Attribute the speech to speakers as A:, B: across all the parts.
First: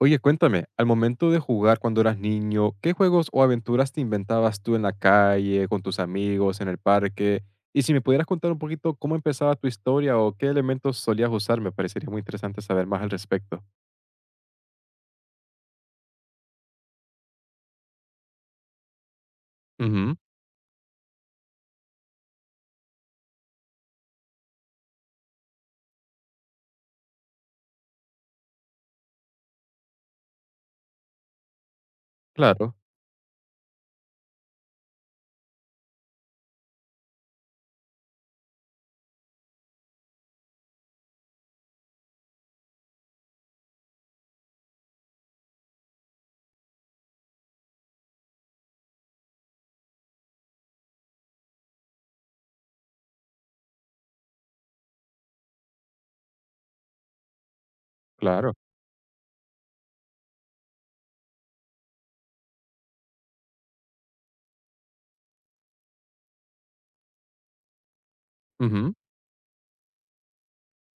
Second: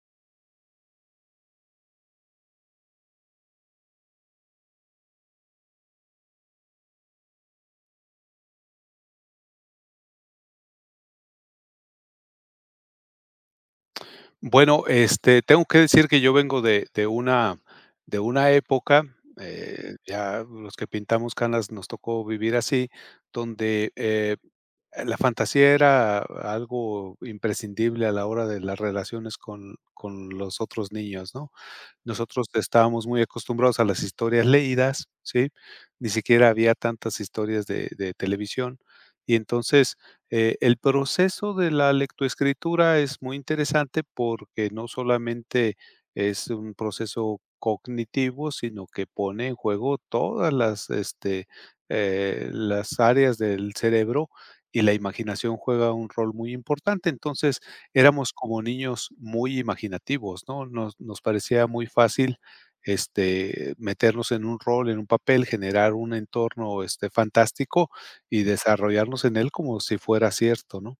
A: Oye, cuéntame, al momento de jugar cuando eras niño, ¿qué juegos o aventuras te inventabas tú en la calle, con tus amigos, en el parque? Y si me pudieras contar un poquito cómo empezaba tu historia o qué elementos solías usar, me parecería muy interesante saber más al respecto.
B: Bueno, tengo que decir que yo vengo de una época,
A: Ujú,
B: ya los que pintamos canas nos tocó vivir así, donde, la fantasía era algo imprescindible a la hora de las relaciones con los otros niños, ¿no? Nosotros
A: claro,
B: estábamos muy acostumbrados a las historias leídas, ¿sí? Ni siquiera había tantas historias de televisión. Y entonces, el proceso de la lectoescritura es muy interesante porque no solamente es un proceso cognitivo, sino que pone en juego todas las áreas del cerebro y la imaginación juega un rol muy importante. Entonces, éramos
A: claro.
B: como niños muy imaginativos, ¿no? Nos parecía muy fácil, meternos en un rol, en un papel, generar un entorno, fantástico y
A: Ujú.
B: desarrollarnos en él como si fuera cierto, ¿no?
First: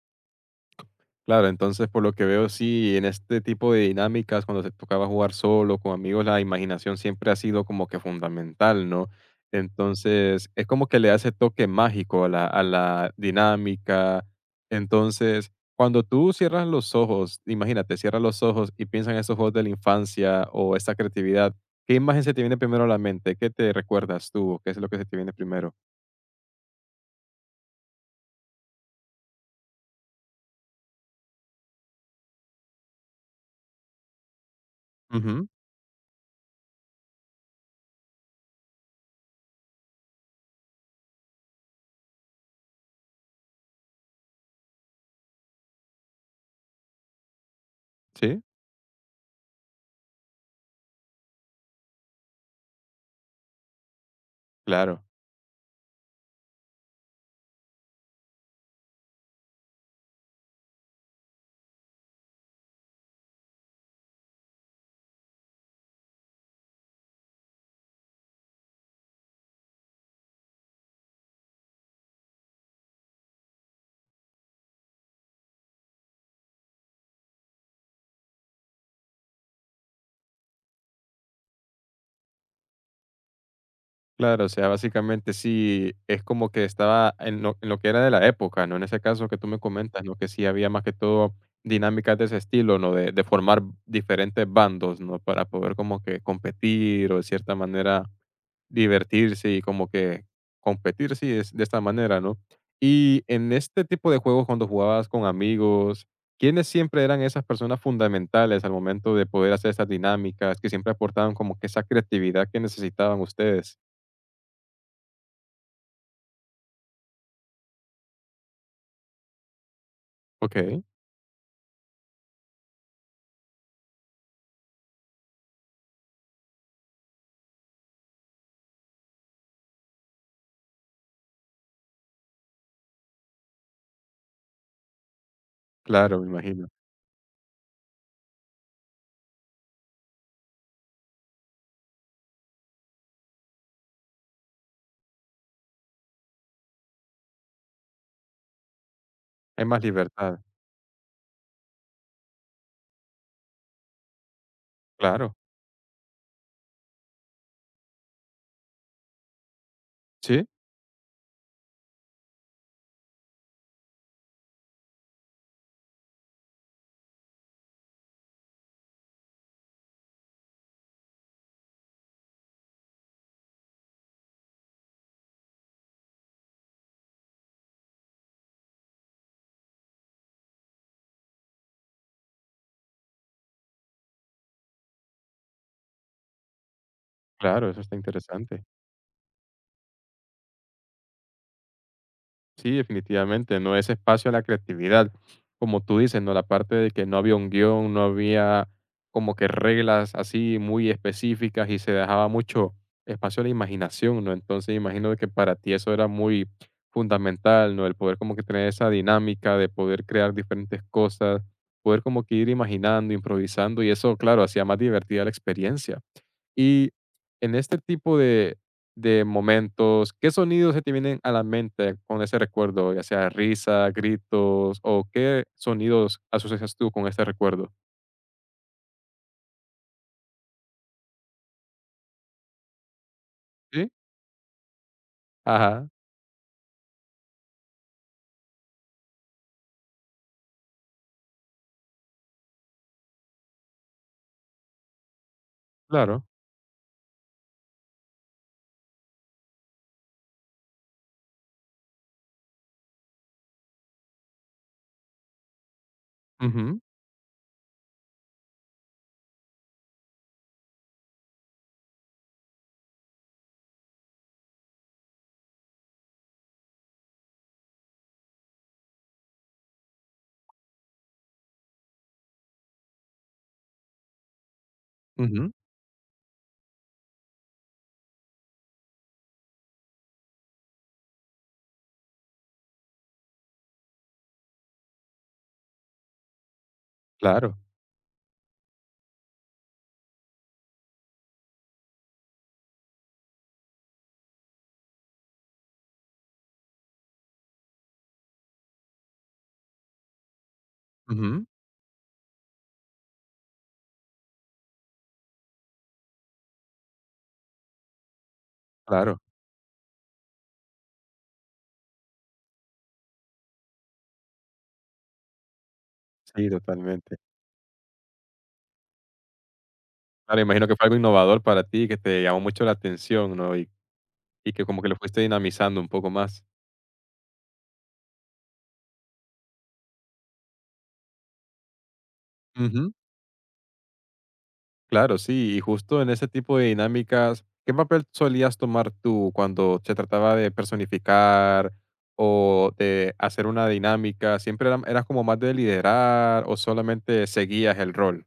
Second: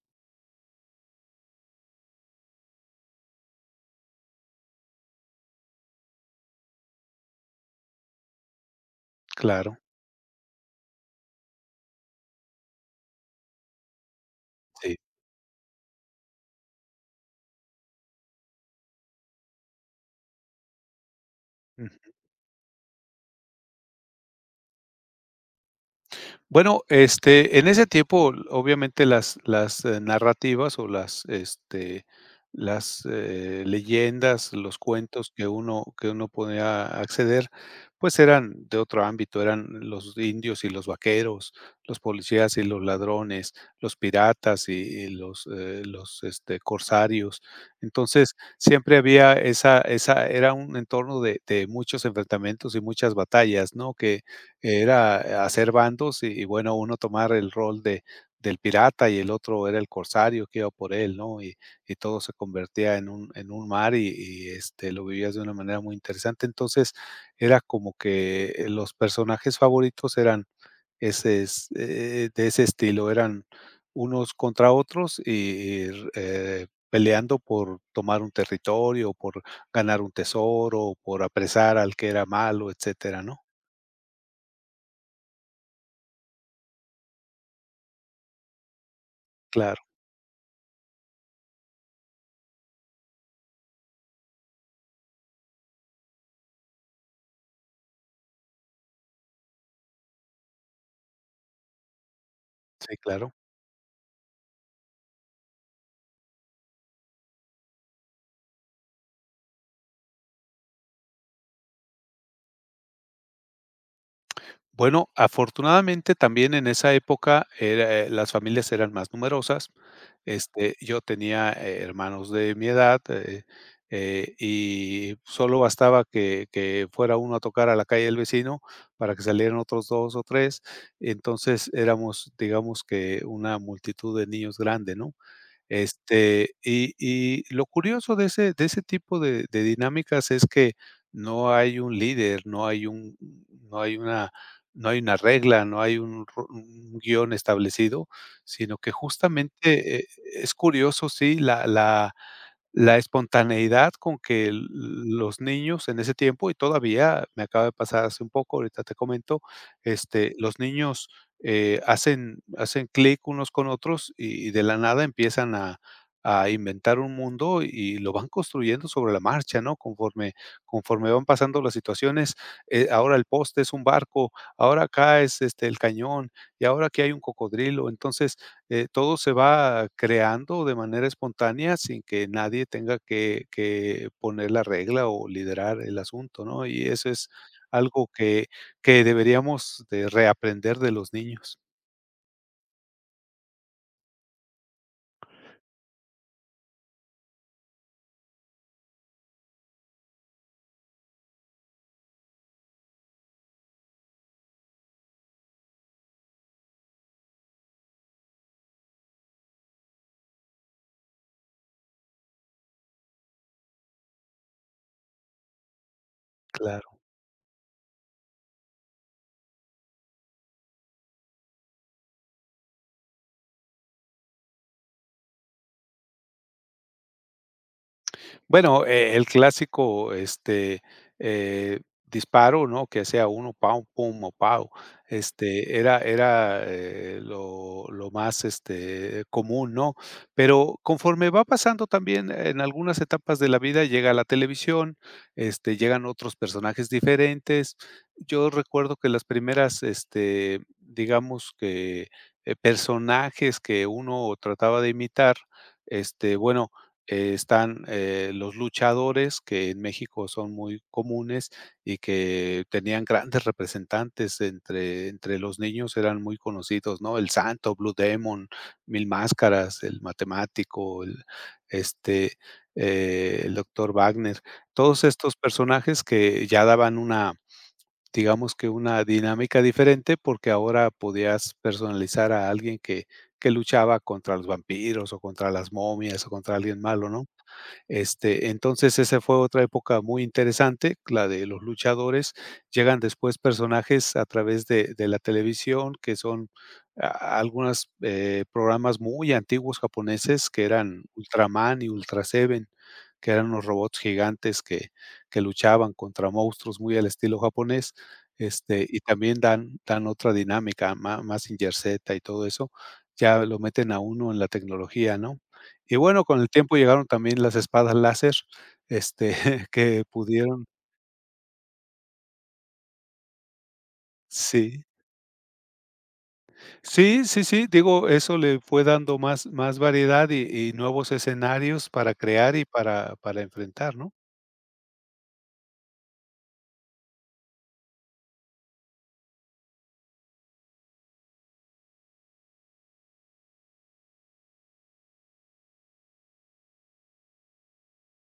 A: Claro, entonces por lo que veo, sí, en este tipo de dinámicas, cuando se tocaba jugar solo, con amigos, la imaginación siempre ha sido como que fundamental, ¿no?
B: Claro,
A: Entonces, es como que le hace toque mágico a la dinámica.
B: sí.
A: Entonces, cuando tú cierras los ojos, imagínate, cierras los ojos y piensas en esos juegos de la infancia o esta creatividad, ¿qué imagen se te viene primero a la mente? ¿Qué te recuerdas tú? ¿Qué es lo que se te viene primero?
B: Bueno, en ese tiempo, obviamente, las narrativas o las leyendas, los cuentos
A: Ujú,
B: que uno podía acceder, pues, eran de otro ámbito, eran los indios y los vaqueros, los policías y los ladrones, los piratas y los corsarios. Entonces,
A: sí,
B: siempre había esa esa era un entorno de muchos enfrentamientos y muchas batallas, ¿no? Que
A: claro.
B: era hacer bandos y bueno, uno tomar el rol de del pirata y el otro era el corsario que iba por él, ¿no? Y todo se convertía en un mar y lo vivías de una manera muy interesante. Entonces, era como que los personajes favoritos eran ese es de ese estilo, eran unos contra otros y peleando por tomar un territorio, por ganar un tesoro, por apresar al que era malo, etcétera, ¿no?
A: Claro, o sea, básicamente sí, es como que estaba en lo que era de la época, ¿no? En ese caso que tú me
B: Claro.
A: comentas, ¿no? Que sí había más que todo dinámicas de ese estilo, ¿no? De formar diferentes bandos, ¿no? Para poder como que competir o de cierta manera divertirse y como que competir, sí, es de esta manera, ¿no?
B: Sí,
A: Y
B: claro.
A: en este tipo de juegos, cuando jugabas con amigos, ¿quiénes siempre eran esas personas fundamentales al momento de poder hacer estas dinámicas, que siempre aportaban como que esa creatividad que necesitaban ustedes?
B: Bueno, afortunadamente también en esa época era, las familias eran más numerosas.
A: Ok.
B: Yo tenía, hermanos de mi edad, y solo bastaba que fuera uno a tocar a la calle del vecino para que salieran otros 2 o 3. Entonces éramos, digamos que una multitud de niños grande, ¿no?
A: Claro, me
B: Este,
A: imagino.
B: y y lo curioso de ese tipo de dinámicas es que no hay un líder, no hay un no hay una no hay una regla, no hay un guión establecido, sino que
A: Hay más
B: justamente,
A: libertad.
B: es curioso, sí, la espontaneidad con que l
A: Claro.
B: los niños en ese tiempo, y todavía me acaba de pasar hace un poco, ahorita te comento,
A: Sí,
B: los niños, hacen clic unos con otros y de la nada empiezan a inventar un mundo y lo van construyendo sobre la marcha, ¿no? Conforme van pasando las situaciones, ahora el poste es un barco, ahora acá es, el cañón, y ahora aquí hay un cocodrilo. Entonces, todo se va creando de manera espontánea sin que nadie tenga que poner la regla o liderar el asunto, ¿no? Y eso es
A: claro, eso está
B: algo que
A: interesante.
B: que deberíamos de reaprender de los niños.
A: Sí, definitivamente, no es espacio a la creatividad. Como tú dices, ¿no? La parte de que no había un guión, no había como que reglas así muy específicas y se dejaba mucho espacio a la imaginación, ¿no? Entonces, imagino que para ti eso era muy fundamental, ¿no? El poder como que tener esa dinámica de poder crear diferentes cosas, poder como que ir imaginando, improvisando y eso, claro, hacía más divertida la experiencia. Y
B: Claro.
A: en este tipo de momentos, ¿qué sonidos se te vienen a la mente con ese recuerdo? Ya sea risa, gritos, o qué sonidos asocias tú con este recuerdo.
B: Bueno, el clásico, eh, disparo, ¿no? Que sea uno, pau,
A: Sí,
B: pum, o pau. Este,
A: ajá,
B: era era, eh, lo más, común, ¿no? Pero conforme va pasando también en algunas etapas de la vida, llega la televisión, llegan
A: claro.
B: otros personajes diferentes. Yo recuerdo que las primeras, digamos que, personajes que uno trataba de imitar, bueno,
A: Ujú,
B: están, los luchadores, que en México son muy comunes y que tenían grandes representantes entre los niños, eran muy conocidos, ¿no? El Santo, Blue Demon, Mil Máscaras, el Matemático, este, el Doctor Wagner. Todos estos
A: ujú,
B: personajes que ya daban digamos que una dinámica diferente, porque ahora podías personalizar a alguien que luchaba contra los vampiros, o contra las momias, o contra alguien malo, ¿no?
A: claro,
B: Entonces esa fue otra época muy interesante, la de los luchadores. Llegan después personajes a través de la televisión, que son a algunas, programas muy antiguos japoneses que eran
A: ujú,
B: Ultraman y Ultra Seven que eran unos robots gigantes que luchaban contra monstruos muy al estilo japonés, y
A: claro.
B: también dan otra dinámica, más Mazinger Z y todo eso, ya lo meten a uno en la tecnología, ¿no? Y bueno, con el
A: Sí,
B: tiempo llegaron
A: totalmente.
B: también las espadas láser, este, que
A: Claro, imagino
B: pudieron
A: que fue algo innovador para ti, que te llamó mucho la atención, ¿no? Y que como
B: sí.
A: que lo fuiste dinamizando un poco más.
B: Sí, sí, sí, digo, eso le fue dando más variedad y nuevos escenarios para crear y
A: Ujú.
B: para enfrentar, ¿no?
A: Claro, sí, y justo en ese tipo de dinámicas, ¿qué papel solías tomar tú cuando se trataba de personificar o de hacer una dinámica? ¿Siempre eras como más de liderar o solamente seguías el rol?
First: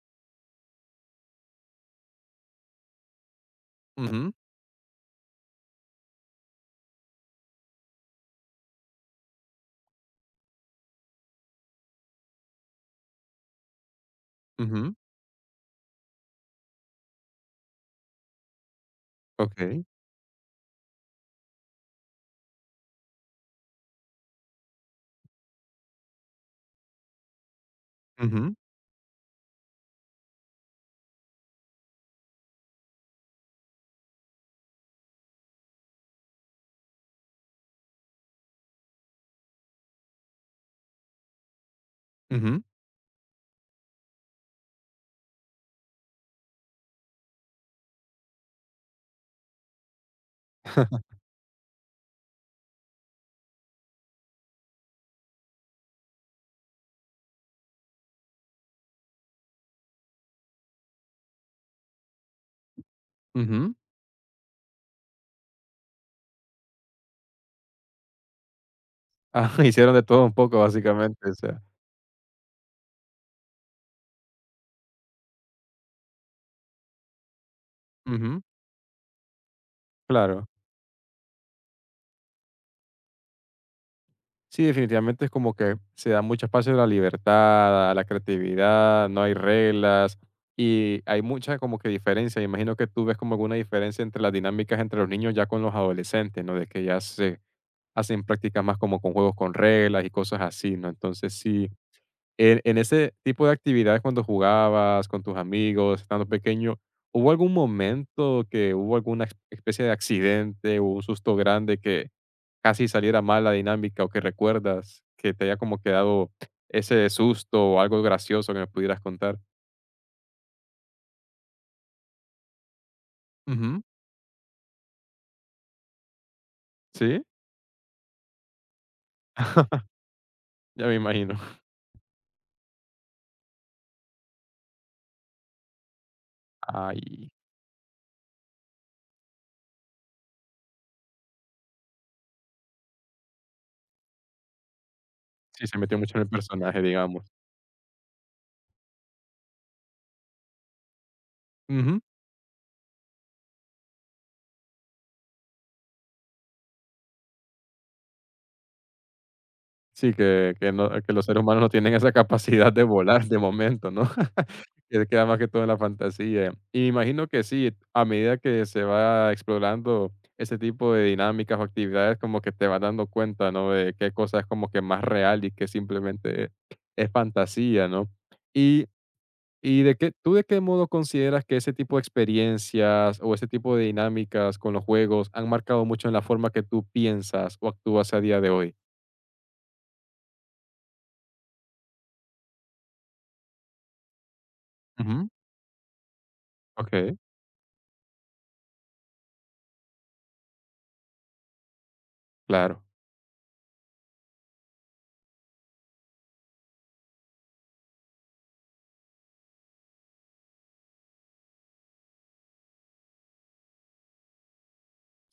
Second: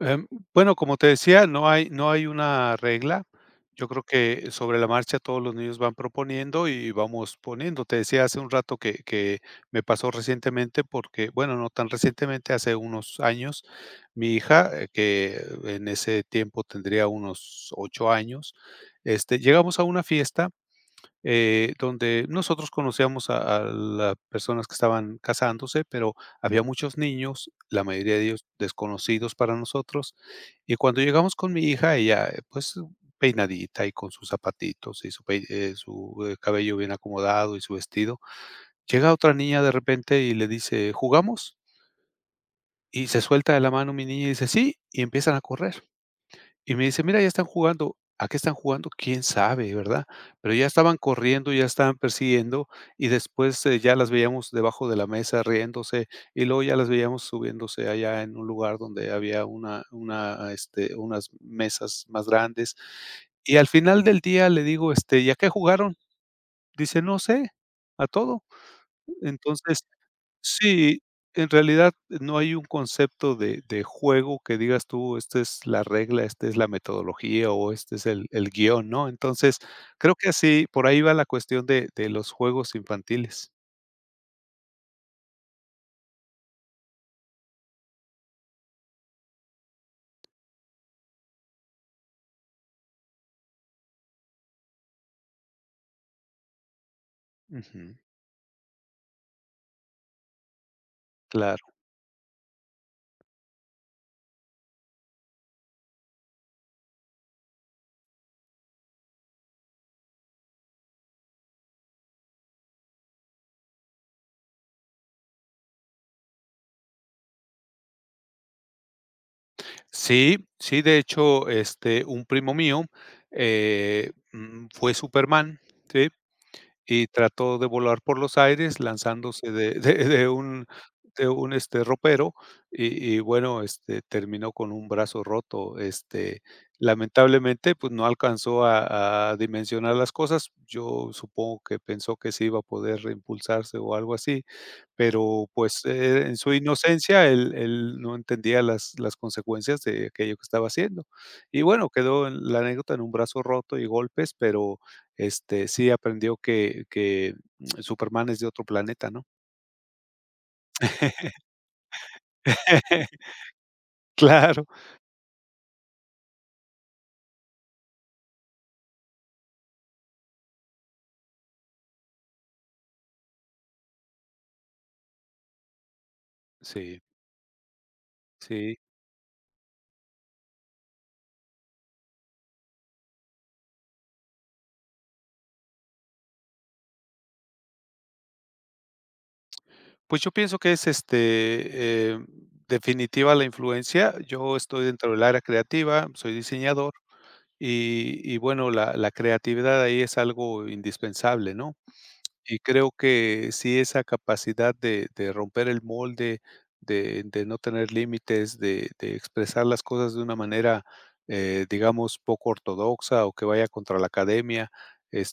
B: Em, bueno, como te decía, no hay una regla. Yo creo
A: Ujú,
B: que sobre la marcha todos los niños van proponiendo y vamos poniendo. Te decía hace un rato que me pasó recientemente porque, bueno, no tan recientemente, hace unos años, mi hija,
A: ujú,
B: que en ese tiempo tendría unos 8 años, llegamos
A: ok,
B: a una fiesta donde nosotros conocíamos a las personas que estaban casándose, pero había muchos niños, la mayoría de ellos
A: ujú,
B: desconocidos para nosotros. Y cuando llegamos con mi hija, ella, pues, peinadita y con sus zapatitos y su cabello bien acomodado y su vestido, llega otra niña de repente y le dice, ¿jugamos?
A: ujú,
B: Y se suelta de la mano mi niña y dice, sí, y empiezan a correr. Y me dice: "Mira, ya están jugando". ¿A qué están jugando? Quién sabe, ¿verdad? Pero ya estaban corriendo, ya estaban persiguiendo, y después, ya las veíamos debajo de la mesa riéndose, y luego ya las veíamos subiéndose allá en un lugar donde había unas mesas más grandes. Y al
A: ujú.
B: final del día le digo: "¿Y a qué jugaron?". Dice: "No sé, a todo".
A: Ah,
B: Entonces
A: hicieron de todo un poco,
B: Sí,
A: básicamente, o
B: en
A: sea,
B: realidad no hay un concepto de juego que digas tú, esta es la regla, esta es la metodología o este es el
A: ujú,
B: el guión, ¿no? Entonces, creo que
A: claro.
B: así, por ahí va la cuestión de los juegos infantiles.
A: Sí, definitivamente es como que se da mucho espacio a la libertad, a la creatividad, no hay reglas y hay mucha como que diferencia. Imagino que tú ves como alguna diferencia entre las dinámicas entre los niños ya con los adolescentes, ¿no? De que ya se
B: Ujú,
A: hacen prácticas más como con juegos con reglas y cosas así, ¿no? Entonces
B: claro.
A: sí, en ese tipo de actividades cuando jugabas con tus amigos, estando pequeño, ¿hubo algún momento que hubo alguna especie de accidente o un susto grande que casi saliera mal la dinámica o que recuerdas que te haya como quedado ese susto o algo gracioso que me pudieras contar?
B: Sí, sí, de hecho, un primo mío,
A: Ujú.
B: fue Superman, ¿sí? Y
A: ¿Sí?
B: trató de volar por los aires lanzándose de de de un
A: Ya me
B: de
A: imagino.
B: un, este, ropero y bueno, terminó con un brazo roto,
A: Ay,
B: lamentablemente, pues, no alcanzó a dimensionar las cosas. Yo supongo que pensó que se iba a poder reimpulsarse o algo así, pero,
A: sí, se
B: pues,
A: metió mucho en el
B: en su
A: personaje,
B: inocencia,
A: digamos.
B: él no entendía las consecuencias de aquello que estaba haciendo. Y bueno,
A: Ujú.
B: quedó en la anécdota en un brazo roto y golpes, pero sí aprendió que Superman es de otro planeta, ¿no?
A: Sí, que no que los seres humanos no tienen esa capacidad de volar de momento, ¿no?
B: Claro.
A: Que queda más que todo en la fantasía. Y imagino que sí, a medida que se va explorando ese tipo de dinámicas o actividades, como que te vas dando cuenta, ¿no? De qué cosa es como que más real y qué simplemente
B: Sí,
A: es fantasía, ¿no?
B: sí.
A: Y y de qué, ¿tú de qué modo consideras que ese tipo de experiencias o ese tipo de dinámicas con los juegos han marcado mucho en la forma que tú piensas o actúas a día de hoy?
B: Pues, yo pienso que es, definitiva la influencia. Yo estoy dentro del
A: Ujú,
B: área creativa, soy diseñador
A: okey.
B: y bueno, la creatividad ahí es algo indispensable, ¿no? Y
A: Claro,
B: creo que sí, esa capacidad de romper el molde, de no tener límites, de expresar las cosas de una manera, digamos, poco ortodoxa o que vaya contra la academia,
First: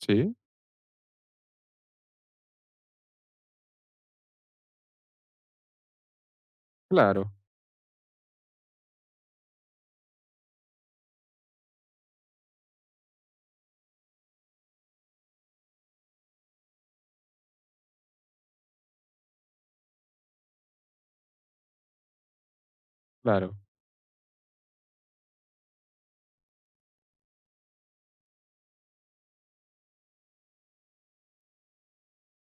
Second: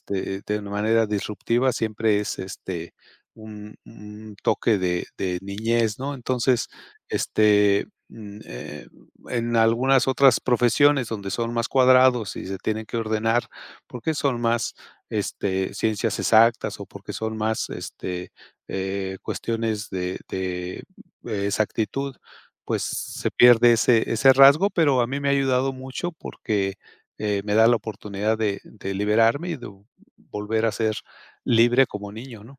A: sí,
B: de una manera disruptiva, siempre es, un toque de niñez, ¿no? Entonces,
A: claro,
B: este, mm, eh, en algunas otras profesiones donde son más cuadrados y se tienen que ordenar, porque son más ciencias exactas o porque son más, cuestiones de exactitud, pues se
A: claro,
B: pierde ese rasgo, pero a mí me ha ayudado mucho porque, me da la oportunidad de liberarme y de volver a ser libre como niño, ¿no?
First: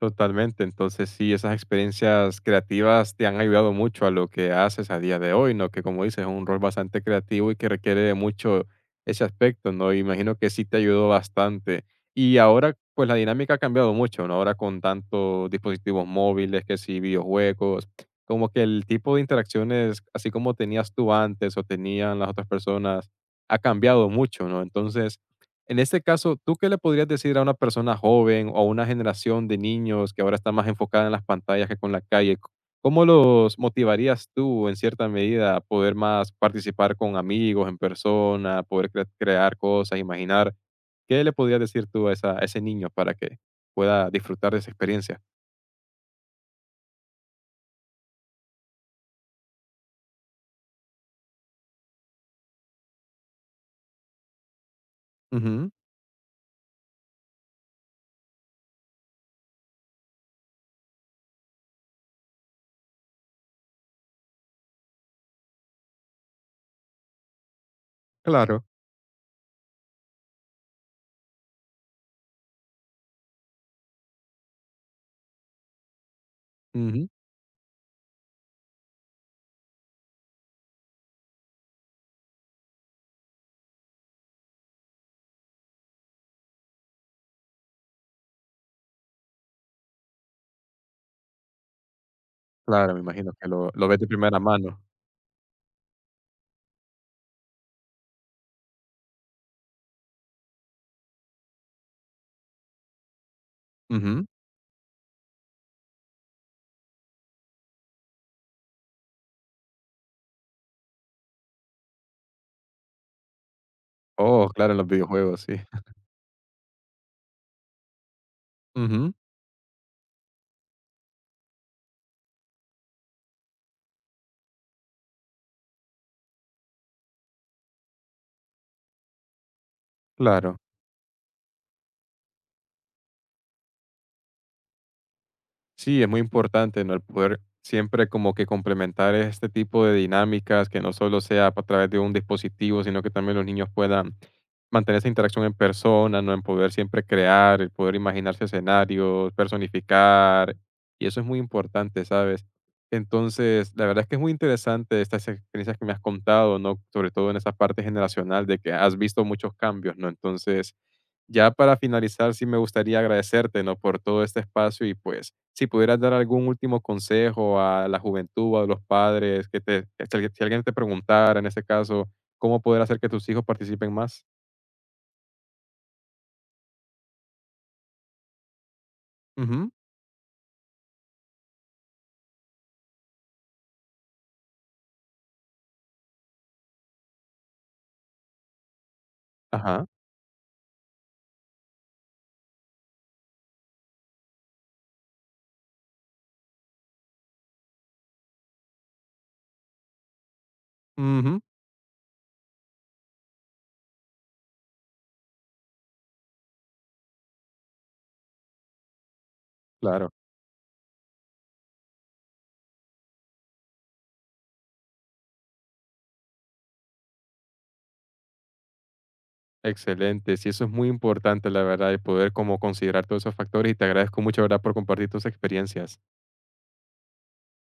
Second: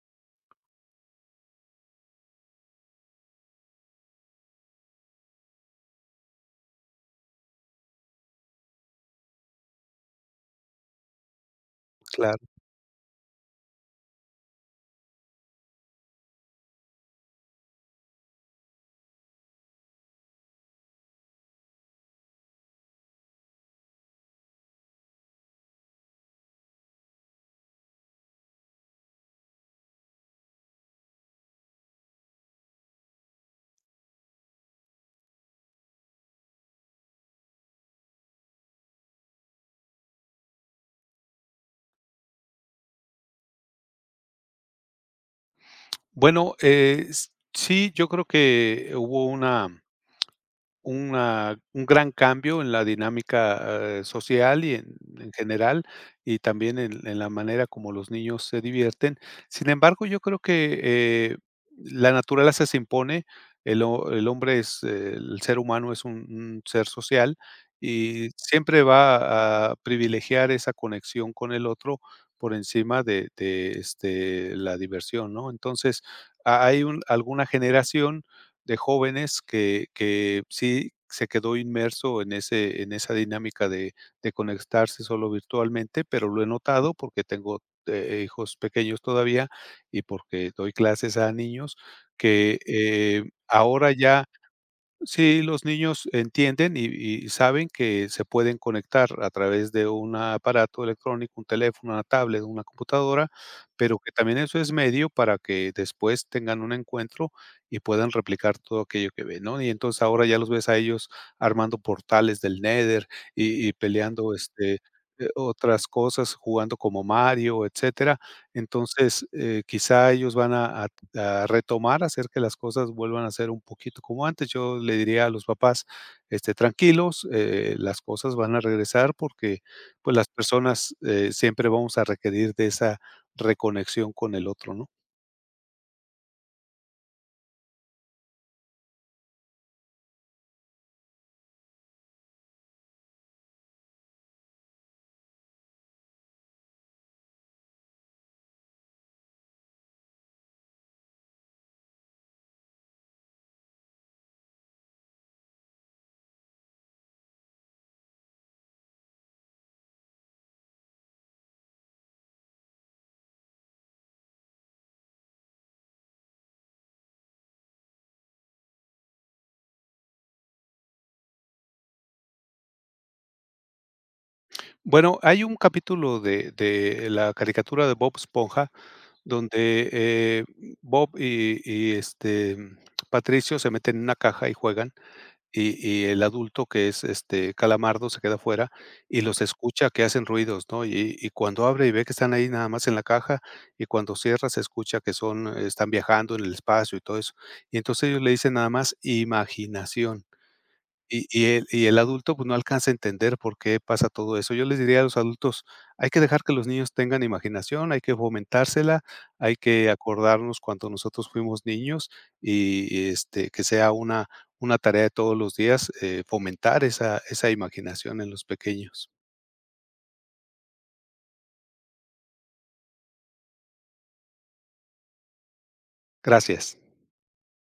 A: totalmente. Entonces, sí, esas experiencias creativas te han ayudado mucho a lo que haces a día de hoy, ¿no? Que como dices, es un rol bastante creativo y que requiere de mucho ese aspecto, ¿no? Imagino que sí te ayudó bastante. Y
B: Claro.
A: ahora, pues la dinámica ha cambiado mucho, ¿no? Ahora con tantos dispositivos móviles, que sí, videojuegos, como que el tipo de interacciones, así como tenías tú antes o tenían las otras personas, ha cambiado mucho, ¿no? Entonces, en este caso, ¿tú qué le podrías decir a una persona joven o a una generación de niños que ahora está más enfocada en las pantallas que con la calle? ¿Cómo los motivarías tú, en cierta medida, a poder más participar con amigos en persona, poder crear cosas, imaginar? ¿Qué le podrías decir tú a, a ese niño para que pueda disfrutar de esa experiencia?
B: Bueno, s sí, yo creo que hubo una un gran cambio en la dinámica, social y en
A: Ujú,
B: general, y también en la manera como los niños se divierten. Sin embargo, yo creo que, la naturaleza se impone, el ho el hombre es el ser humano es un ser social y
A: claro,
B: siempre va a privilegiar esa conexión con el otro por encima de la diversión, ¿no? Entonces, ha hay un
A: ujú,
B: alguna generación de jóvenes que sí se quedó inmerso en esa dinámica de conectarse solo virtualmente, pero lo he notado porque tengo, hijos pequeños todavía y porque doy clases a niños que,
A: claro, me imagino que lo
B: ahora
A: ves de
B: ya.
A: primera mano.
B: Sí, los niños entienden y saben que se pueden conectar a través de un aparato electrónico, un teléfono, una tablet, una computadora, pero que
A: Ujú.
B: también eso es medio para que después tengan un encuentro y puedan replicar todo aquello que ven, ¿no? Y entonces ahora ya los ves a ellos armando portales del Nether y peleando,
A: Oh, claro, en los videojuegos, sí.
B: otras cosas, jugando como Mario, etcétera.
A: Ujú,
B: Entonces, quizá ellos van a retomar, hacer que las cosas vuelvan a ser un poquito como antes. Yo le diría a los papás, tranquilos, las cosas van a regresar porque pues las
A: claro.
B: personas siempre vamos a requerir de esa reconexión con el otro, ¿no?
A: Sí, es muy importante, ¿no? El poder siempre como que complementar este tipo de dinámicas, que no solo sea a través de un dispositivo, sino que también los niños puedan mantener esa interacción en persona, ¿no? En poder siempre crear, el poder imaginarse escenarios, personificar, y eso es muy importante, ¿sabes? Entonces, la verdad es que es muy interesante estas experiencias que me has contado, ¿no? Sobre todo en esa parte generacional de que has visto muchos cambios, ¿no? Entonces, ya para finalizar, sí me gustaría agradecerte, ¿no? Por todo este espacio y pues si pudieras dar algún último consejo a la juventud, a los padres, que te, que si alguien te preguntara en ese caso, ¿cómo poder hacer que tus hijos participen más?
B: Bueno, hay un capítulo de la caricatura de Bob Esponja
A: Ujú,
B: donde Bob y Patricio se meten en una caja y juegan y el adulto, que es, Calamardo, se queda fuera y los
A: ajá,
B: escucha que hacen ruidos, ¿no? Y cuando abre y ve que están ahí nada más en la caja, y cuando cierra se escucha que son están viajando en el espacio y todo eso. Y entonces ellos le dicen nada más imaginación. Y
A: ujú,
B: y el y el adulto, pues, no alcanza a entender por qué pasa todo eso. Yo les diría a los adultos: "Hay que dejar que los niños tengan imaginación, hay que fomentársela, hay que
A: claro.
B: acordarnos cuando nosotros fuimos niños y, que sea una tarea de todos los días, fomentar esa imaginación en los pequeños".
A: Excelente. Sí, eso es muy importante, la verdad, y poder como considerar todos esos factores. Y te agradezco mucho, ¿verdad?, por compartir tus experiencias.
B: Gracias.